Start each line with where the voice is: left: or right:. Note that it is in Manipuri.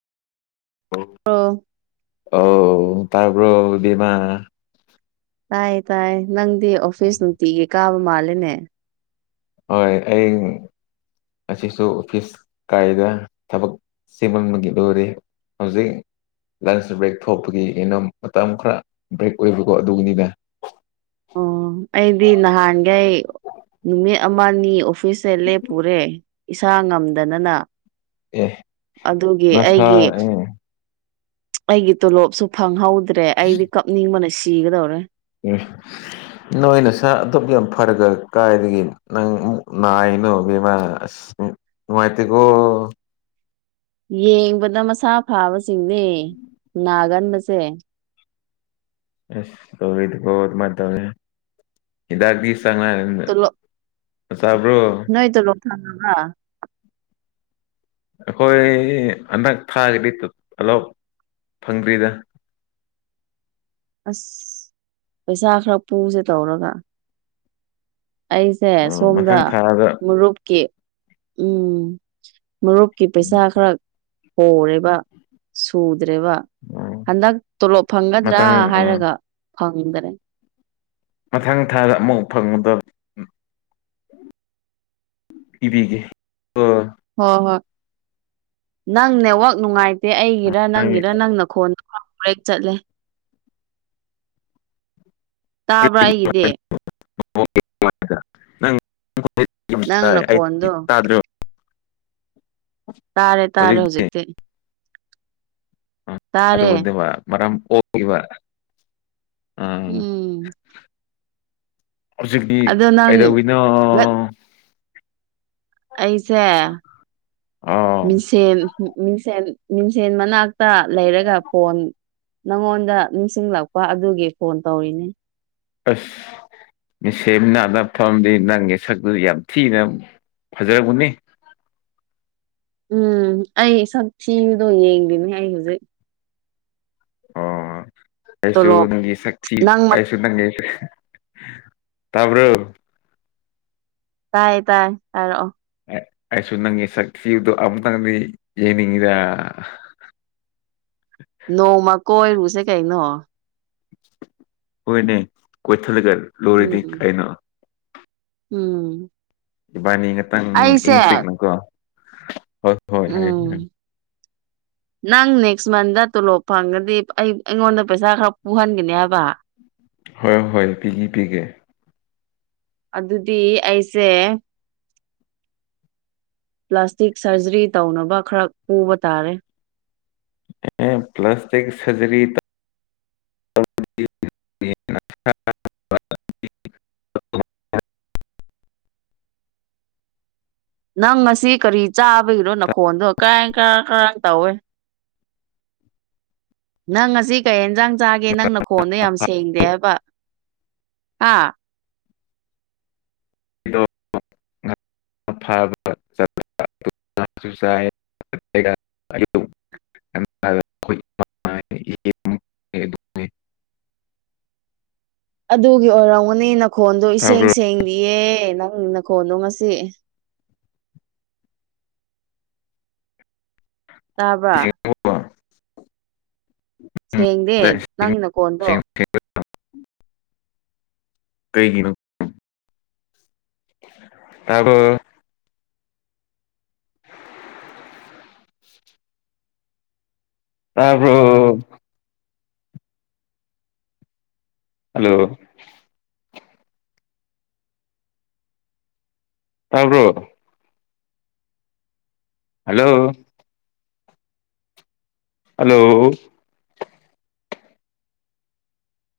right: ꯑꯣ
left: ꯑꯣ ꯇꯥꯔꯕ꯭ꯔꯣ ꯏꯕꯦꯝꯃꯥ
right: ꯇꯥꯏ ꯇꯥꯏ ꯅꯪꯗꯤ ꯑꯣꯐꯤꯁ ꯅꯨꯡꯇꯤꯒꯤ ꯀꯥꯕ ꯃꯥꯜꯂꯦꯅꯦ
left: ꯍꯣꯏ ꯑꯩ ꯉꯁꯤꯁꯨ ꯑꯣꯐꯤꯁ ꯀꯥꯏꯗ ꯊꯕꯛ ꯆꯤꯃꯟꯕꯒꯤ ꯂꯣꯏꯔꯦ ꯍꯧꯖꯤꯛ ꯂꯟꯁ ꯕ꯭ꯔꯦꯛ ꯊꯣꯛꯄꯒꯤ ꯀꯩꯅꯣ ꯃꯇꯝ ꯈꯔ ꯕ꯭ꯔꯦꯛ ꯑꯣꯏꯕꯀꯣ ꯑꯗꯨꯒꯤꯅꯤꯗ
right: ꯑꯣ ꯑꯩꯗꯤ ꯅꯍꯥꯟꯒꯩ ꯅꯨꯃꯤꯠ ꯑꯃ ꯑꯅꯤ ꯑꯣꯐꯤꯁꯇꯦ ꯂꯦꯞꯄꯔꯦ ꯏꯁꯥ ꯉꯝꯗꯅꯅ
left: ꯑꯦ
right: ꯑꯗꯨꯒꯤ
left: ꯅꯁꯥ
right: ꯑꯩꯒꯤ
left: ꯑꯦ
right: ꯑꯩꯒꯤ ꯇꯣꯂꯣꯞꯁꯨ ꯐꯪꯍꯧꯗ꯭ꯔꯦ ꯑꯩꯗꯤ ꯀꯞꯅꯤꯡꯕꯅ ꯁꯤꯒꯗꯧꯔꯦ
left: ꯎꯝ [unintelligible] ꯅꯣꯏ ꯅꯁꯥ ꯑꯗꯨꯛ ꯌꯥꯝ ꯐꯔꯒ ꯀꯥꯏꯗꯒꯤ ꯅꯪ ꯑꯃꯨꯛ ꯅꯥꯏꯅꯣ ꯏꯕꯦꯝꯃ꯫ ꯅꯨꯉꯥꯏꯇꯦꯀꯣ
right: ꯌꯦꯡꯕꯗ ꯃꯁꯥ ꯐꯥꯕꯁꯤꯡꯗꯦ ꯅꯥꯒꯟꯕꯖꯦ
left: ꯑꯁ [unintelligible] ꯍꯤꯗꯥꯛꯇꯤ [unintelligible]
right: ꯇꯣꯂꯣꯞ
left: ꯆꯥꯕ꯭ꯔꯣ
right: ꯅꯣꯏ ꯇꯣꯂꯣꯞ ꯐꯪꯉꯕ
left: ꯑꯩꯈꯣꯏ ꯍꯟꯗꯛ ꯊꯥꯒꯤꯗꯤ ꯇꯣꯂꯣꯞ ꯐꯪꯗ꯭ꯔꯤꯗ
right: ꯑꯁ ꯄꯩꯁꯥ ꯈꯔ ꯄꯨꯁꯦ ꯇꯧꯔꯒ ꯑꯩꯁꯦ
left: ꯑꯥ
right: ꯁꯣꯝꯗ
left: ꯃꯊꯪ ꯊꯥꯗ
right: ꯃꯔꯨꯞꯀꯤ ꯎꯝ ꯃꯔꯨꯞꯀꯤ ꯄꯩꯁꯥ ꯈꯔ ꯍꯣꯔꯦꯕ ꯁꯨꯗ꯭ꯔꯦꯕ
left: ꯑꯥ
right: ꯍꯟꯗꯛ ꯇꯣꯂꯣꯞ ꯐꯪꯒꯗ꯭ꯔꯥ
left: ꯃꯊꯪ ꯑꯥ
right: ꯍꯥꯏꯔꯒ ꯐꯪꯗꯔꯦ
left: ꯃꯊꯪ ꯊꯥꯗ ꯑꯃꯨꯛ ꯐꯪꯕꯗ ꯄꯤꯕꯤꯒꯦ ꯑ
right: ꯍꯣꯏ ꯍꯣꯏ ꯅꯪ ꯅꯦꯋꯥꯛ ꯅꯨꯡꯉꯥꯏꯇꯦ ꯑꯩꯒꯤꯔ ꯅꯪꯒꯤꯔ ꯅꯪ ꯅꯈꯣꯟ [unintelligible] ꯆꯠꯂꯦ ꯇꯥꯕ꯭ꯔꯥ ꯑꯩꯒꯤꯗꯤ ꯅꯪ ꯅꯈꯣꯟꯗꯣ
left: [unintelligible] ꯇꯥꯗ꯭ꯔꯣ
right: ꯇꯥꯔꯦ ꯇꯥꯔꯦ ꯍꯧꯖꯤꯛꯇꯤ
left: ꯑꯗꯨ
right: ꯇꯥꯔꯦ
left: ꯎꯗꯕ ꯃꯔꯝ ꯑꯣꯏꯕ ꯑ
right: ꯎꯝ
left: ꯍꯧꯖꯤꯛꯇꯤ
right: ꯑꯗꯣ ꯅꯪ
left: ꯀꯩꯗꯧꯋꯤꯅꯣ
right: ꯉꯠ ꯑꯩꯁꯦ
left: ꯑꯥꯎ
right: ꯃꯤꯡꯁꯦꯟ ꯃꯤꯡꯁꯦꯟ ꯃꯤꯡꯁꯦꯟ ꯃꯅꯥꯛꯇ ꯂꯩꯔꯒ ꯐꯣꯟ ꯅꯉꯣꯟꯗ ꯅꯤꯡꯁꯤꯡꯂꯛꯄ ꯑꯗꯨꯒꯤ ꯐꯣꯟ ꯇꯧꯔꯤꯅꯤ
left: ꯑꯁ ꯃꯤꯁꯦꯟ ꯃꯅꯥꯛꯇ ꯐꯝꯗꯤ ꯅꯪꯒꯤ ꯁꯛꯇꯨ ꯌꯥꯝ ꯊꯤꯅ ꯐꯖꯔꯒꯝꯅꯤ
right: ꯎꯝ ꯑꯩ ꯁꯛꯊꯤꯗꯣ ꯌꯦꯡꯗꯅꯦ ꯑꯩ ꯍꯧꯖꯤꯛ
left: ꯑꯣ ꯑꯩꯁꯨ
right: ꯇꯣꯂꯣꯞ
left: ꯅꯪꯒꯤ ꯁꯛ ꯊꯤ
right: ꯅꯪ ꯃꯠ
left: ꯑꯩꯁꯨ [unintelligible] ꯇꯥꯕ꯭ꯔꯣ
right: ꯇꯥꯏꯌꯦ ꯇꯥꯏꯌꯦ ꯍꯥꯏꯔꯛꯑꯣ
left: ꯑꯩꯁꯨ ꯅꯪꯒꯤ ꯁꯛ ꯊꯤꯕꯗꯣ ꯑꯃꯝꯛꯇꯪꯗꯤ ꯌꯦꯡꯅꯤꯡꯉꯤꯗ꯫
right: ꯅꯣꯡꯃ ꯀꯣꯏꯔꯨꯖꯦ ꯀꯩꯅꯣ
left: ꯍꯣꯏꯅꯦ ꯀꯣꯏꯊꯠꯂꯒ ꯂꯣꯏꯔꯗꯤ
right: ꯎꯝ
left: ꯀꯩꯅꯣ
right: ꯎꯝ
left: ꯏꯕꯥꯅꯤ ꯉꯇꯪ ꯏꯪ
right: ꯑꯩꯁꯦ
left: ꯆꯤꯛꯅꯀꯣ ꯍꯣꯏ ꯍꯣꯏ ꯍ
right: [unintelligible] ꯅꯪ ꯅꯦꯛꯁ ꯃꯟꯗ ꯇꯣꯂꯣꯞ ꯐꯪꯒꯗꯤ ꯑꯩ ꯑꯩꯉꯣꯟꯗ ꯄꯩꯁꯥ ꯈꯔ ꯄꯨꯍꯟꯒꯅꯦ ꯍꯥꯏꯕ [unintelligible]
left: ꯍꯣꯏ ꯍꯣꯏ ꯄꯤꯒ ꯄꯤꯒꯦ
right: ꯑꯗꯨꯗꯤ ꯑꯩꯁꯦ ꯄ꯭ꯂꯥꯁꯇꯤꯛ ꯁꯔꯖꯔꯤ ꯇꯧꯅꯕ ꯈꯔ ꯄꯨꯕ ꯇꯥꯔꯦ
left: ꯑꯦ ꯄ꯭ꯂꯥꯁꯇꯤ ꯁꯔꯖꯔꯤ
right: ꯅꯪ ꯉ ꯀꯔꯤ ꯆꯥꯕꯒꯤꯅꯣ ꯅꯈꯣꯟꯗꯣ ꯀꯔꯥꯏ ꯀꯔꯥꯡ ꯀꯔꯥꯡ ꯇꯧꯏꯦ ꯅꯪ ꯑꯁꯤ ꯑꯁꯤ ꯀꯩ ꯏꯟꯖꯥꯡ ꯆꯥꯒꯦ ꯅꯪꯅ ꯈꯣꯟꯗꯣ ꯌꯥꯝ ꯁꯦꯡꯗꯦ ꯍꯥꯏꯕ ꯍꯥꯥ
left: ꯐꯁ ꯍꯥꯏꯣ ꯑꯩꯈꯣꯏ
right: ꯑꯗꯨꯒꯤ ꯑꯣꯏꯔꯝꯒꯅꯤ ꯅꯈꯣꯟꯗꯣ ꯏꯁꯦꯡ
left: ꯇꯥꯕ꯭ꯔꯣ
right: ꯁꯦꯡꯅꯤꯌꯦ ꯅꯪ ꯅꯈꯣꯟꯗꯣ ꯉꯁꯤ ꯇꯥꯕ꯭ꯔ ꯁꯦꯡꯗꯦ ꯅꯪꯒꯤ ꯅꯀꯣꯟꯗꯣ
left: [unintelligible] ꯀꯩꯒꯤꯅꯣ ꯇꯕꯨꯣ ꯇꯕꯣ ꯍꯜꯂꯣ ꯇꯪꯒꯣ ꯍꯜꯂꯣ ꯍꯜꯂꯣ